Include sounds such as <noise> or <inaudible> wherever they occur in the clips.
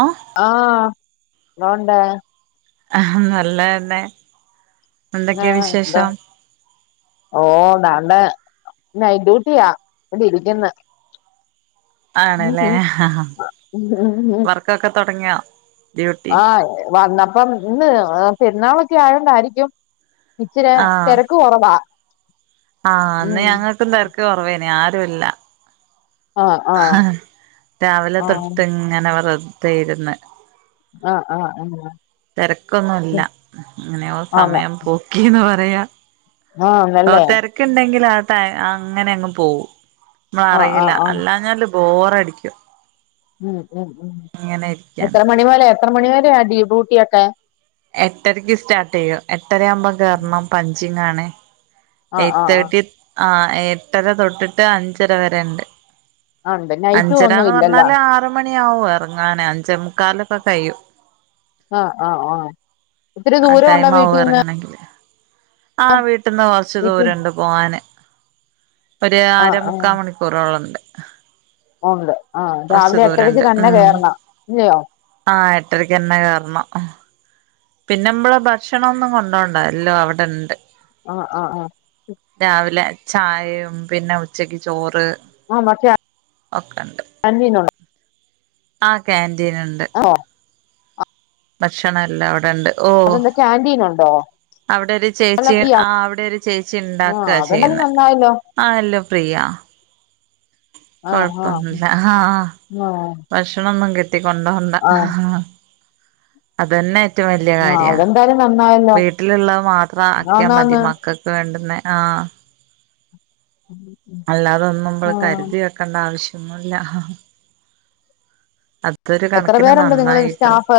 ആഹ് ആഹ് ന്തോണ്ട്? ആഹ് നല്ലെന്നെ ന്താ ന്തോ ഓ ന്താണ്ടെ നൈറ്റ് ഡ്യൂട്ടിയാ ഇവിടെ രിക്കുന്ന് ആണല്ലേ ഹ ഹ വർക്കൊക്കെ തുടങ്ങിയാ? ആഹ വന്നപ്പം ഇന്ന് പെരുന്നാളൊക്കെ ആയോണ്ടായിരിക്കും ഇച്ചിരെ ആഹ് തിരക്ക് കുറവാ ആഹ് ന്ന് ഉം ഞങ്ങക്കും തിരക്ക് കുറവേന് ആരും ഇല്ല ആഹ് ഹ ആഹ് രാവിലെ ആഹ് തൊട്ട് ഇങ്ങനെ വെർതെ ഇരുന്ന്. ആഹ ആഹ് ആഹ തെരക്കൊന്നുല്ല ങ്ങനെയോ ആന്ന് സമയം പോക്കിന്ന് പറയാ. ഓ ആന്നല്ലേ തിരക്കുണ്ടെങ്കിൽ ആട്ട അങ്ങനെ അങ്ങ് പോകും മ്മള ആഹ് അറിയില്ല ആഹ് ആഹ് അല്ലാ ഞ്ഞാല് ബോറടിക്കും. ഉം ഉം ഉം ഇങ്ങനെ ഇരിക്കാന് എത്ര മണി പോലെ എത്ര മണി വരെ ഡീബൂ ട്ടിയൊക്കെ എട്ടരയ്ക്ക് സ്റ്റാർട്ട് ചെയ്യും എട്ടരയാവുമ്പോൾ കെറണം പഞ്ചിങ്ങാണ്. ആഹ് എയ് ആഹ് ആഹ് തെർട്ടി ആ എട്ടര തൊട്ടിട്ട് അഞ്ചര വരെണ്ട് ആഹ് ഉണ്ട് നൈറ്റും ഒന്നും അഞ്ചരാന്നു ഇല്ലല്ലോ പറഞ്ഞാല് ആറ് മണിയാവും ഇറങ്ങാനേ അഞ്ച മുക്കാലൊക്കെ കഴിയും. ആഹ ആഹ് ആഹ ഒത്തിരി ആ ദൂരം ഉണ്ടോ ടൈം ആവും വീട്ടിൽന്ന് ഇറങ്ങണെങ്കില് ആ വീട്ടിൽന്ന് കൊറച്ച് വീട്ടി ദൂരുണ്ട് പോവാന് ഒരു ആര ആഹ് ആഹ് മുക്കാ മണിക്ക് കൂറോളൊക്കെ ഉണ്ട് ആ രാവിലെ എട്ടരക്ക് ദൂരണ്ട് തന്നെ കേറണം ഇല്ലയോ ആഹ ഏട്ടരക്ക്ന്നെ കേറണം. പിന്നെമ്മളൾ ഭക്ഷണ ഒന്നും കൊണ്ടോണ്ട എല്ലാം അവിടെണ്ട്. ആ ആ ആഹ് രാവിലെ ചായയും പിന്നെ ഉച്ചക്ക് ചോറ് ആ മറ്റേ ഒക്കെ ഉണ്ട് അന്നിനോൻ ആ കേന്റീനുണ്ട്. ഓ ഭക്ഷണം എല്ലാം അവിടെ ഇണ്ട്. അതെന്താ ക്യാന്റീൻ ഉണ്ടോ? അവിടെ ഒരു അല്ല ചേച്ചി ആ അവിടെ ഒരു ചേച്ചി ഉണ്ടാക്ക ചെ എല്ലല്ലായിലോ ആ എല്ലം ഫ്രീയാ ആ ആ കൊഴപ്പൊന്നില്ല ആഹ ആ ഭക്ഷണ ഒ ന്നും കെട്ടി കൊണ്ടാ ആ അതന്നെ ഏറ്റവും വലിയ ആ കാര്യ അതെന്തായാലും നന്നായല്ലോ വീട്ടിലുള്ളത് മാത്രം അക്കിയാ മതി ആന്നാന്ന് മക്കൾ വേണ്ടുന്നെ ആ ഉ അല്ലാതോന്നുമ്പൾ കരുതി വെക്കേണ്ട ആവശ്യം ഒന്നുമല്ല. എത്ര കണക്കിന് പേരുണ്ട് നിങ്ങള് നന്നായിട്ടോ സ്റ്റാഫ്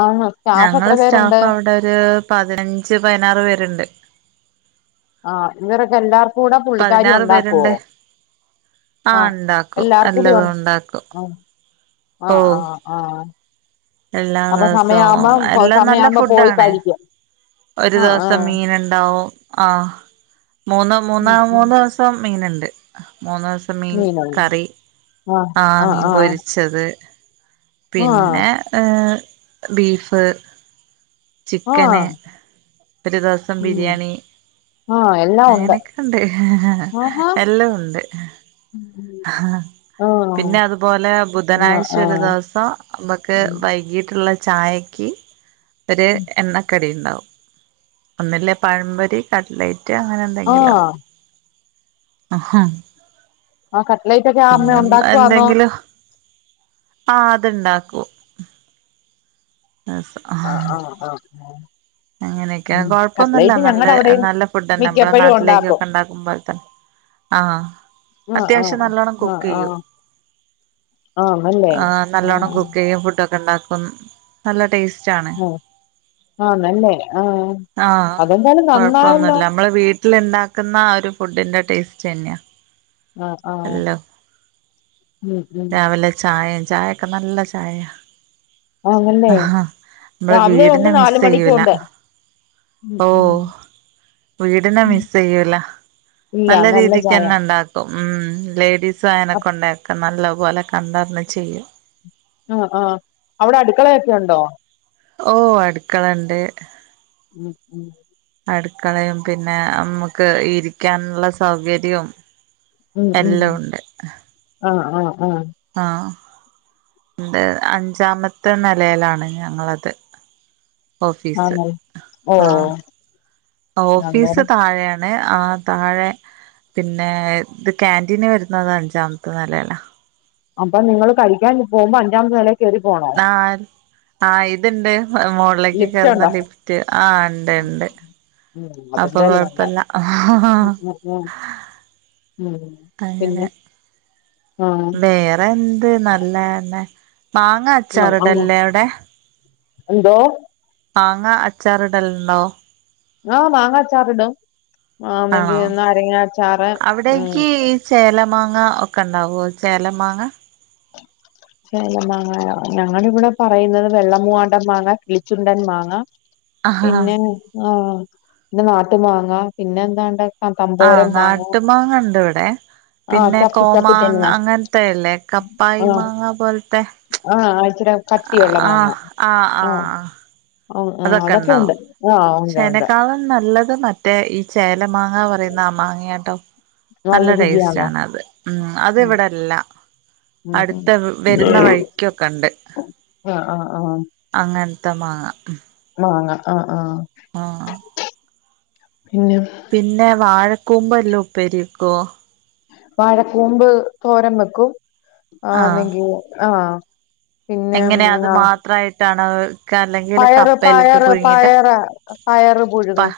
ആഹ് ഞങ്ങള് സ്റ്റാഫ് അവിടെ ഒരു പതിനഞ്ച് പതിനാറ് പേരുണ്ട്. ആഹ് ഇവരൊക്കെ എല്ലാർക്കും കൂടെ പുള്ളിക്കാരി പതിനാറ് ഉണ്ടാകൊ പേരുണ്ട് ആ ആഹ ഉണ്ടാക്കും എല്ലാർക്കും എല്ലതും ഉണ്ടാക്കും ണ്ടാ ആഹ ഓ ആഹ ആഹ് എല്ലാ അപ്പൊ ദിവസവും സമയമാവുമ്പോ എല്ലാം നല്ല സമയമാവുമ്പോ പോയി ഫുഡാണ് കഴിക്ക ഒരു ദിവസം മീൻ ഉണ്ടാവും ആഹ മൂന്നോ മൂന്നാ ഉം ഉം മൂന്ന് ദി വസം മീന്ണ്ട് മൂന്ന് ദിവസം മീൻ മീനുണ്ട് കറി ആഹ് ആ മീൻ ആഹ് ആഹ് പൊരി ച്ചത് ആഹ് പിന്നെ ബീഫ് ആഹ് ചിക്കന് ഒരു ദിവസം ബിരിയാണി. ആഹ എല്ലാ അങ്ങനൊക്കുണ്ട് എല്ല ഉണ്ട് ആഹ ആഹ് ആഹ് പിന്നെ അതുപോലെ ബുധനാഴ്ച ആഹ് ഒരു ആഹ് ദിവസം നമ്മുക്ക് വൈകീട്ടുള്ള ചായ ചായക്ക് ഒരു എണ്ണക്കടി ഉണ്ടാവും ഒന്നല്ലകി പഴം പോരി. കട്ലൈറ്റ് അങ്ങനെ ആ എന്തെങ്കിലും. ആ കട്ട്ലേറ്റ് ഒക്കെ ആ അമ്മ പിന്നെ ഉണ്ടാക്കുവാന്നോ എന്തെങ്കിലും ആ അത് ണ്ടാക്കും <inaudible> ആ ഹ് ഓ ഓ അങ്ങനെയൊക്കെ കുഴപ്പം ഒന്നുല്ല നല്ല അവിടെയും നല്ല ഫുഡ് തന്നെ നമ്മള മിക്കപ്പഴും ഉണ്ടാക്കും നാട്ടിലേക്കൊക്കെ ഉണ്ടാക്കുമ്പോൾ തന്നെ. ആഹ ആഹ് ആഹ് അത്യാവശ്യം നല്ലോണ്ണം കുക്ക് ആഹ് ചെയ്യും. ആഹ് ആന്നല്ലേ ആ ആഹ് നല്ലോണ്ണം കുക്ക് ചെയ്യും. ഫുഡ ഒക്കെ ഉണ്ടാക്കും നല്ല ടേസ്റ്റ് ആണ്. ആണല്ലെ ആഹ ആഹ കൊഴപ്പൊന്നുമല്ല നമ്മള് വീട്ടില്. ഉണ്ടാക്കുന്ന ആ ഒരു ഫുഡിന്റെ ടേസ്റ്റ് തന്നെയാണ്. ആഹ് ആഹ് നല്ലം ഉം ഉം രാവിലെ ചായ ചായൊക്കെ നല്ല ചായ. ആന്നല്ലേ ആഹ മ്മള് രാവിലെ ഉണ്ട് വീടിനെ മിസ് നാല് മണിക്കും ചെയ്യൂല. ഉണ്ട് ഉം ഓ ഉം വീടിനെ മിസ് ചെയ്യൂല ഇല്ല നല്ല രീതിക്ക് ചായ തന്നെ. ഉണ്ടാക്കും ഉം ലേഡീസും അയനൊക്കെണ്ടെ ക്കെ നല്ല പോലെ കണ്ടറിന്ന് ചെയ്യും. ആഹ ആഹ അവിടെ അടുക്കളയൊക്കെ ഉണ്ടോ? ഓ അടുക്കളുണ്ട്. ഉം ഉം അടുക്കളയും പിന്നെ നമുക്ക് ഇരിക്കാനുള്ള സൗകര്യവും. ഉം ഉ എല്ലാം ആഹ് ആഹ് ആഹ് ആഹ എന്ത് അഞ്ചാമത്തെ നിലയിലാണ് ഞങ്ങളത്. ഓഫീസ് ആണല്ലേ ഓഹ് ആഹ ഓഫീസ് അന്നേരം താഴെയാണ്. ആണ് താഴെ പിന്നെ ഇത് കാന്റീന് വരുന്നത് അഞ്ചാമത്തെ നിലല്ല. അപ്പൊ നിങ്ങള് കഴിക്കാൻ പോകുമ്പോ അഞ്ചാമത് നിലേ കയറി പോണം. ആഹ ആഹ ഇത്ണ്ട് മോളോക്ക് ലിഫ്റ്റ് കയറുന്ന ഉണ്ടോ ലിഫ്റ്റ് ആഹ് ഉണ്ട് ഉണ്ട് ഉം അപ്പൊ കൊഴപ്പില്ല. ഹഹ ആഹ് ഉം പിന്നെ ആഹ് വറെ എന്ത് നല്ലന്നെ മാങ്ങ ആഹ് ആഹ് അച്ചാറിടല്ലേ അവിടെ എന്തോ? മാങ്ങ അച്ചാറ് ഇടല്ലുണ്ടോ? ആഹ് മാങ്ങാച്ചാർ ഇടും ആഹ അങ്കി ആണോ നരങ്ങാച്ചാറ് ഉം ചേല മാങ്ങ ഒക്കെ ഉണ്ടാവുമോ ചേല മാങ്ങ. ല്ല മാങ്ങ ഞങ്ങടെ ഇവിടെ പറയുന്നത് വെള്ളം മുവാണ്ടൻ മാങ്ങാ കിളിച്ചുണ്ടൻ മാങ്ങാ. ആഹ് പിന്നെ ആഹ് പിന്നെ നാട്ടു മാങ്ങ പിന്നെ എന്താണ്ട. ആഹ് തമ്പോരം മാങ്ങ നാട്ടുമാങ്ങ ഉണ്ട് ഇവിടെ. ആഹ് പിന്നെ ചപ്പി ചപ്പി കോമാങ്ങ തന്നെയാ അങ്ങനത്തെല്ലേ കപ്പായി മാങ്ങ പോലത്തെ. ആഹ ആഴ്ച്ച കടിയുള്ള മാങ്ങ ആഹ് ആഹ് ആഹ് ആഹ ഹ അതൊക്കെ ഉണ്ട് ആഹ് ഉണ്ട് ഉണ്ട്. ചേനക്കാളും നല്ലത് മറ്റേ ഈ ചേല മാങ്ങ പറയുന്ന ആ മാങ്ങയാ കേട്ടോ. നല്ല ടേസ്റ്റ് ആണത്. ഉം അത് ഉം ഇവിടെല്ല. ഉം ഉം അടുത്ത് വരുന്ന വഴിക്കൊക്കെ ഉണ്ട്. ആഹ് ആഹ് ആഹ് അങ്ങനത്തെമാങ്ങ മാങ്ങ ആഹ് ആഹ് മാങ്ങ പിന്നെ പിന്നെ വാഴക്കൂപ് എല്ലാം ഉപ്പേരിവക്കോ? വാഴക്കൂമ്പ് തോരം വെക്കും ആഹ ആഹ് അങ്കിൽ ആഹ് പിന്നെ എങ്ങനെ അത് ആഹ് മാത്രമായിട്ടാണ്. കലെങ്ങ്ല് പയറ് കപ്പെല്ലുട്ട് പയറ് പുഴുങ്ങീട്ട് പയറ് പയറ് പാ പുഴുങ്ങും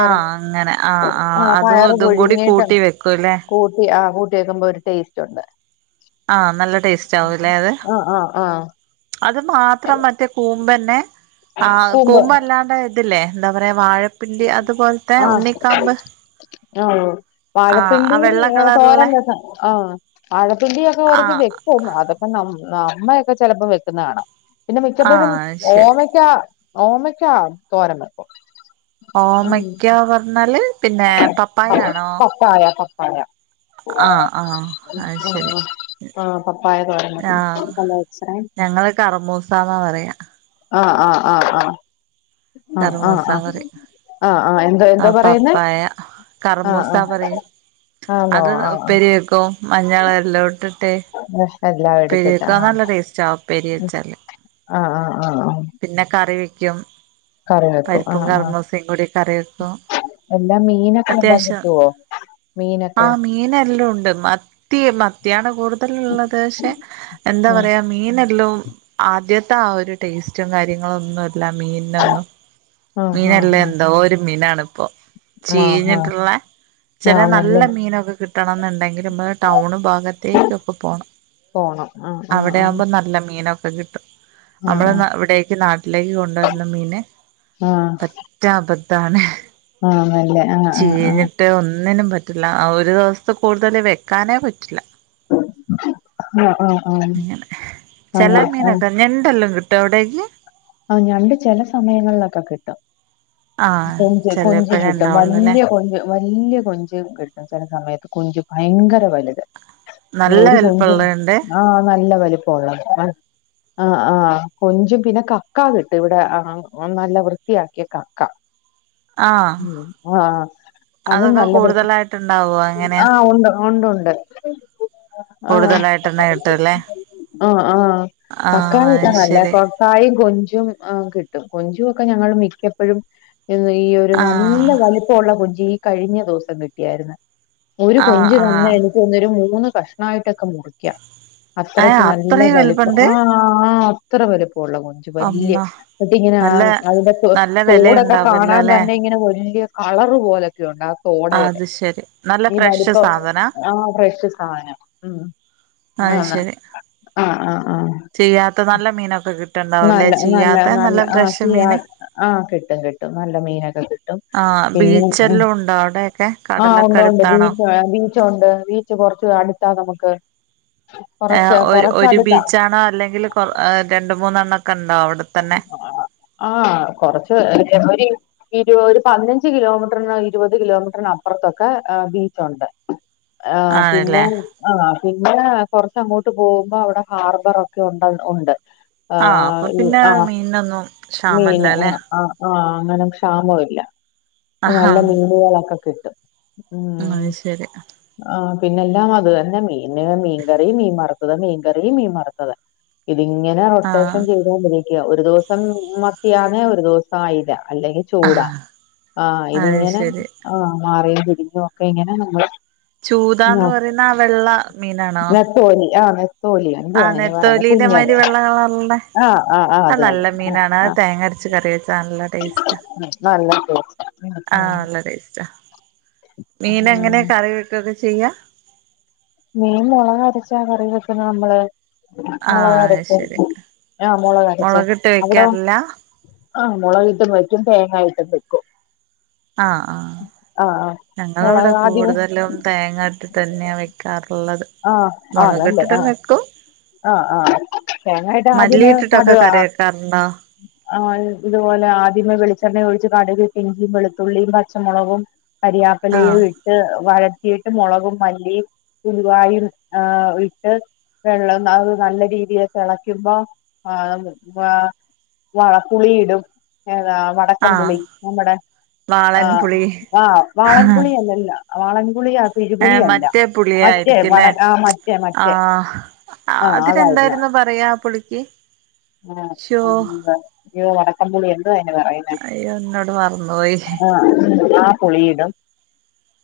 ആഹ് അങ്ങനെ ആഹ് ആഹ് അതും പയറ് ഇതും കൂടി പുഴുങ്ങിയിട്ട് കൂട്ടി വെക്കുവല്ലേ കൂട്ടി ആഹ് കൂട്ടി വെക്കുമ്പൊര് ടേസ്റ്റൊണ്ട് ആഹ് നല്ല ടേസ്റ്റാവുംലേ അത് ആ ആ ആ അത് മാത്രം മറ്റേ കൂമ്പെന്നെ ആഹ് കൂമ്പ് കൂമ്പല്ലാണ്ടെതില്ലേ ന്താ പറയാ വാഴ പിണ്ടി അത്പോൽത്തെ ഉണ്ണിക്കാമ്പ് ആഹ ആ ആ വാഴപ്പിണ്ടി വെള്ള തോരൻ കളറിലെ വോകൻ ആഹ്. വാഴപ്പിണ്ടിയൊക്കെ ആ വറത്ത് വെക്കും അതൊക്കെ ന അമ്മയൊക്കെ ചെലപ്പോ വെക്കുന്ന കാണാ പിന്നെ ആ മിക്കപ്പോഴും ശരി ഓമക്കാ ഓമക്കാ തോരൻ വെക്കും ഉം ഓമക്കാ പറ്ഞ്ഞാല് പിന്നെ പ- പപ്പായയാണോ? പപ്പായ പവായ ആഹ് ആഹ് അയ്ശെരി ആ ആ, പപ്പായ തോരൻ വെക്കും ആഹ് ഹലോ എക്സറേ ഞങ്ങള് കറ്മൂസാന്നാ പറ്യാ. ആഹ് ആഹ് ആഹ് ആഹ് കർമൂസാങ്കറി ആ ആ എന്തോ എന്തോ ആഹ് പറയുന്നേ പപ്പായ ആ ആ കർമൂസാ പറയും ആന്നോ അത് ആ ആ ഉപ്പേരി വെക്കും മഞ്ഞളെല്ലവൂട്ട് ട്ടേ എല്ലാം ഉപ്പേരി എടുത്തിട്ട് വെക്കാൻനല്ല ആ ടേസ്റ്റാ ഉപ്പേരി വെച്ചാല്. ആഹ് ആഹ് ആഹ് ആഹ് പിന്നെ കറി വെക്ക്യും കറി വെക്കും ആഹ് ആഹ് കറി വെക്കും അല്ലാ മീനൊക്കെന്താ കിട്ട്വോ. മീനൊക്കെ മീനെല്ലൂണ്ട് മത്തി മത്തിയാണ് കൂടുതല്ള്ളത് ശേ എന്താ പറയാ മീനെല്ലും ആദ്യത്താ ഒര് ടേസ്റ്റും കാര്യങ്ങളൊന്നൂല്ല മീൻ. നൊന്നും ആഹ് ആഹ് മീനല്ലെന്തോ ഒരു മിനാണ്പ്പൊ ആഹ് ആഹ് ആഹ് ചീഞ്ഞ്ട്ട്ള്ളെ ആഹ് ചെലെ ആഹ് നല്ല മീനൊക്കെ കിട്ടണംന്ന്ണ്ടെങ്കില്മ്മള് ടൗണ് ഭാഗത്തേക്കൊക്കെ പോണം. പോണം ആഹ് ആഹ് ആഹ് അവടെയാവുമ്പോ നല്ല മീനൊക്കെ കിട്ടും. ആഹ് അവ്ടെന്നാ ഇവിടേക്ക് നാട്ടിലേക്ക് കൊണ്ടുവരുന്ന മീന് ആഹ് ത ച്ചാപത്താണ്. ആഹ് അല്ലെ ആഹ് ആഹ് ആഹ് റ്റേ ഒന്നിനും പറ്റില്ല ഒരൂവ്സ്ത്ത് കൂട്തൽ വെക്കാനേ പറ്റില്ല. ആഹ് ആഹ് ആഹ് ങ്ങനെ ചെലേ അങ്ങനെ ആഹ് മീനൊക്കെ ഞണ്ടെല്ലം കിട്ടൊ അവ്ടെ ആഹ് ഞണ്ട് ചെല സമയങ്ങള്ലൊക്കെ കിട്ടും. ആഹ് കൊഞ്ച് കൊഞ്ച് ചെലപ്പഴേ കിട്ടും ഉണ്ടാവുള്ളൂല്ലേ വല്യെ കൊഞ്ച് വല്യെ കൊഞ്ച് കിട്ടും ചെല സമയത്ത് കൊഞ്ച് ഭയങ്കര വലുത്. നല്ല ഒരു കൊഞ്ച്. വലിപ്പമുള്ളതുണ്ട് ആഹ് നല്ല വലിപ്പവൊള്ളത് ആഹ് ആഹ് കൊഞ്ചും പിന്നെ ക ക്കാ കിട്ടും ഇവിടെ ആഹ് നല്ല വൃത്തിയാക്കിയ കക്ക. ആഹ് ഉം ആഹ് അതും അതൊക്കെ നല്ലത് കൂടുതലായിട്ടുണ്ടാവോ എങ്ങനെയാ ആഹ് ഒണ്ട് ഒണ്ട് ഒണ്ട് ആഹ് കൂടുതലായിട്ടെന്നെ കിട്ടുംല്ലേ ആഹ് ആഹ് കക്കാ ആഹ് ളി അത് നല്ലത് ശരി കൊ കായും കൊഞ്ചും ആഹ് കിട്ടും കൊഞ്ചുവൊക്കെ ഞങ്ങൾ മിക്കപ്പഴും. ഈ ഒര് നല്ല ആഹ് വലിപ്പവൊള്ള കൊഞ്ച് ഈ കഴിഞ്ഞ ദുവ്സം കിട്ടിയാര്ന്ന്. ഒരു ആഹ് കൊഞ്ച് തന്നെ ആഹ് എനിക്കോന്ന്ന്നൊര് മൂന്ന് കഷ്ണവായിട്ടൊക്കെ മുറിക്കാം. ഏഹ് അത്രയ്ക്ക് നല്ല അത്രയും വലിപ്പം വലിപ്പണ്ട് ആഹ് ആഹ് അത്ര വലിപ്പവൊള്ള കൊഞ്ച്. വല്യെ അമ്മ ഒക്കിങ്ങനെ നല്ല അതിന്റെ നല്ല തോടൊക്കെ കാണാൻ വെലയുണ്ടാവല്ലോല്ലേ തന്നെ. ഇങ്ങെ വല്യെ കളറ് പോലൊക്കെയൊണ്ടാവും. തോടെയെക്കെ അത് ശരി നല്ല ഈ ഫ്രഷ് വലുപ്പം സാധനാ ആഹ് ഫ്രഷ് സാനം. ഉം ആന്ന് അയ്ശെരി ആ ആ ആ ചിയ്യാത്ത നല്ല മീനൊക്കെ കി നല്ല നല്ല നല്ല ആ ചിയ മീന് ആഹ് കിട്ടും കിട്ടും നല്ല മീനൊക്കെ ആഹ് പിന്നെ ബീച്ചെല്ലാം ഉണ്ടോ അവിടെയൊക്കെ ആ ഉ കടലൊക്കെ ഉണ്ട് അടുത്താണോ ബീ ചുണ്ട് ബീച്ച് കൊറച്ച് അടുത്താ നമുക്ക്. എഹ് കൊറച്ച് ഒരു ഒരു കൊറച്ചടുത്താ ബീച്ചാണോ അല്ലെങ്കിൽ കൊ രണ്ട് മൂന്നെണ്ണം ഒക്കെ ഉണ്ടാ അവിടുത്തെ. ആ ആഹ് കൊറച്ച്. ഒരി ഇരു ഒരു പതിനഞ്ച് കിലോമീറ്ററിന് ഇരുപത് കിലോമീറ്ററിന് അപ്പുറത്തൊക്കെ ബീച്ചുണ്ട്. ആഹ് പിന്നെ ആണല്ലേ ആഹ് പിന്നെ കൊറച്ച് അങ്ങോട്ട് പോകുമ്പോ അവിടെ ഹാർബർ ഒക്കെ ഉണ്ട് ഉണ്ട്. ആഹ് അപ്പൊ ഈ പിന്നെ ആഹ് മീനിനൊന്നും മീന് ക്ഷാമല്ലാല്ലേ? ആഹ് ആഹ് അങ്ങനെ ക്ഷാമൊല്ല. ആഹാ നല്ല മീനുകളൊക്കെ കിട്ടും. ആഹ് അത് ശരി ആഹ് പിന്നെ എല്ലാം അത് തന്നെ മീന് മീൻകറി, മീൻ വർത്തത്. മീൻകറി, മീൻ വർത്തത്. ഇതിങ്ങനെ ആഹ് റൊട്ടേഷൻ ചെയ്ത് കൊണ്ടിരി ക്യാ. ഒര് ദിവസം മത്തിയാണെ ഒരു ദിവസ അയ്ല. അല്ലെങ്കി ചൂടാ. ആഹ് ആഹ് അത് ഇതിങ്ങനെ ശരി ആഹ് മാറയും തിരിഞ്ഞൊക്കെ ഇങ്ങനെ നങ്ങള് ചൂദാന്ന് പർയുന്ന ആ വെള്ള മീനാണോ? കോലി. ആഹ് ണ്. ആഹ് നെത്തോലിന്റെ മായിരി വെള്ള കളർള്ളെ ആഹ് ആഹ് ആഹ് അത് അനല്ല തന്നെ ആഹ് മീനാണ്. അഹ് ആഹ് തേങ്ങര്ച്ച് കറിവെച്ചാ നല്ല ടേസ്റ്റാ. നല്ല ടേസ്റ്റ് ആഹ് നല്ല ടേസ്റ്റാ. മീന് എങ്ങനെ ആഹ് കറി വെക്കൊക്കെ ചെയ്യാ? മീൻ മൊളകരച്ചാ കറി വെക്ക്ന്നെ നമ്മള്. ആഹ് അത് മൊളകരച്ച്. ശരി ആഹ് മൊളകരച്ച്. മുളകിട്ട് അവ്ടൊ? വെക്കാറില്ല ആഹ്. മൊളക് ട്ട് വെയ്ക്കും. തേങ്ങായ്ട്ടും വെക്കും. ആഹ് ആഹ് ആഹ് ആഹ് ഞങ്ങളെവ്ടെ മുളക് ആദ്യമേ കൂടുതലും തേങ്ങാട്ട് തന്നേ വയ്ക്കാറുള്ളത്. ആഹ് ആഹ് നല്ലേ ആഹ് ആഹ് ആഹ് തേങ്ങായിട്ട് ആദ്യമേ <unintelligible> ആഹ് ക <unintelligible> ആഹ് ഇത്പോലെ ആദ്യമേ വെളിച്ചെണ്ണ ഒഴിച്ച് കടുക് ഇട്ട് ഇഞ്ചിയും, വെളുത്തുള്ളിയും പച്ച മൊളകും കരിയാപ്പിലയും ആഹ് ഇ ട്ട് വഴറ്റിയിട്ട് മുളകും, മല്ലിയും ഉലുവായും, ആഹ് ഇട്ട് വെള്ളം അഹ് നല്ല രീതിയി തെളയ്ക്കുമ്പൊ <unintelligible> ആഹ് വള പ്പുളിയിടും. ഏതാ വ വക്കം ആഹ് പുളി. നമ്മടെ വാളൻ ആഹ് പുളി ആഹ് വാളൻപുളി അല്ലല്ലാ വാളൻപുളി ആ പിരി ഏഹ് പുളിയല്ല. മറ്റേ മറ്റേ വട പുളിയായിരിക്കുംല്ലേ ആഹ് മറ്റേ, മറ്റേ ആഹ് അതിരെന്തായിരുന്നു പറയാ പുളിക്ക്? ആഹ് ശോ അം ന്ത അയ്യോ വടക്കംപുളി എന്തോ അയിന് പറയുന്നേ? എന്നോട് വ മർന്നോയി ആ പുളിയിടും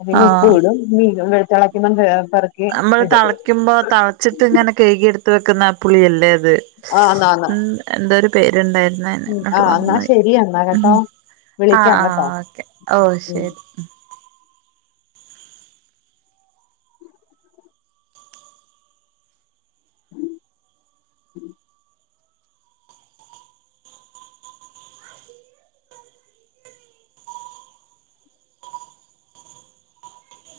പിന്നെ ആഹ് ഉപ്പൂടും മീനും വെള്ളം തെളയ്ക്കുമ്പം <unintelligible> അമ്മള് തളയ്ക്കുമ്പൊ തളച്ചിട്ട് ങ്ങനെ കെയ്കിട്ത്ത് വെക്കുന്ന ആ പുളിയല്ലേത്. ആഹ് ന്നാ ന്നാ മ്. എന്തൊര് പേര്ണ്ടായിര് ന്നായ്ന്. ഉം ന്നപ്പൊ ആഹ് എന്നാ മർന്നോയി. ശരി എന്നാ കേട്ടോ മ് ആഹ് വിളിക്കാം കേട്ടോ ആഹ് ഓക്കെ ഓ ഉം ശരി.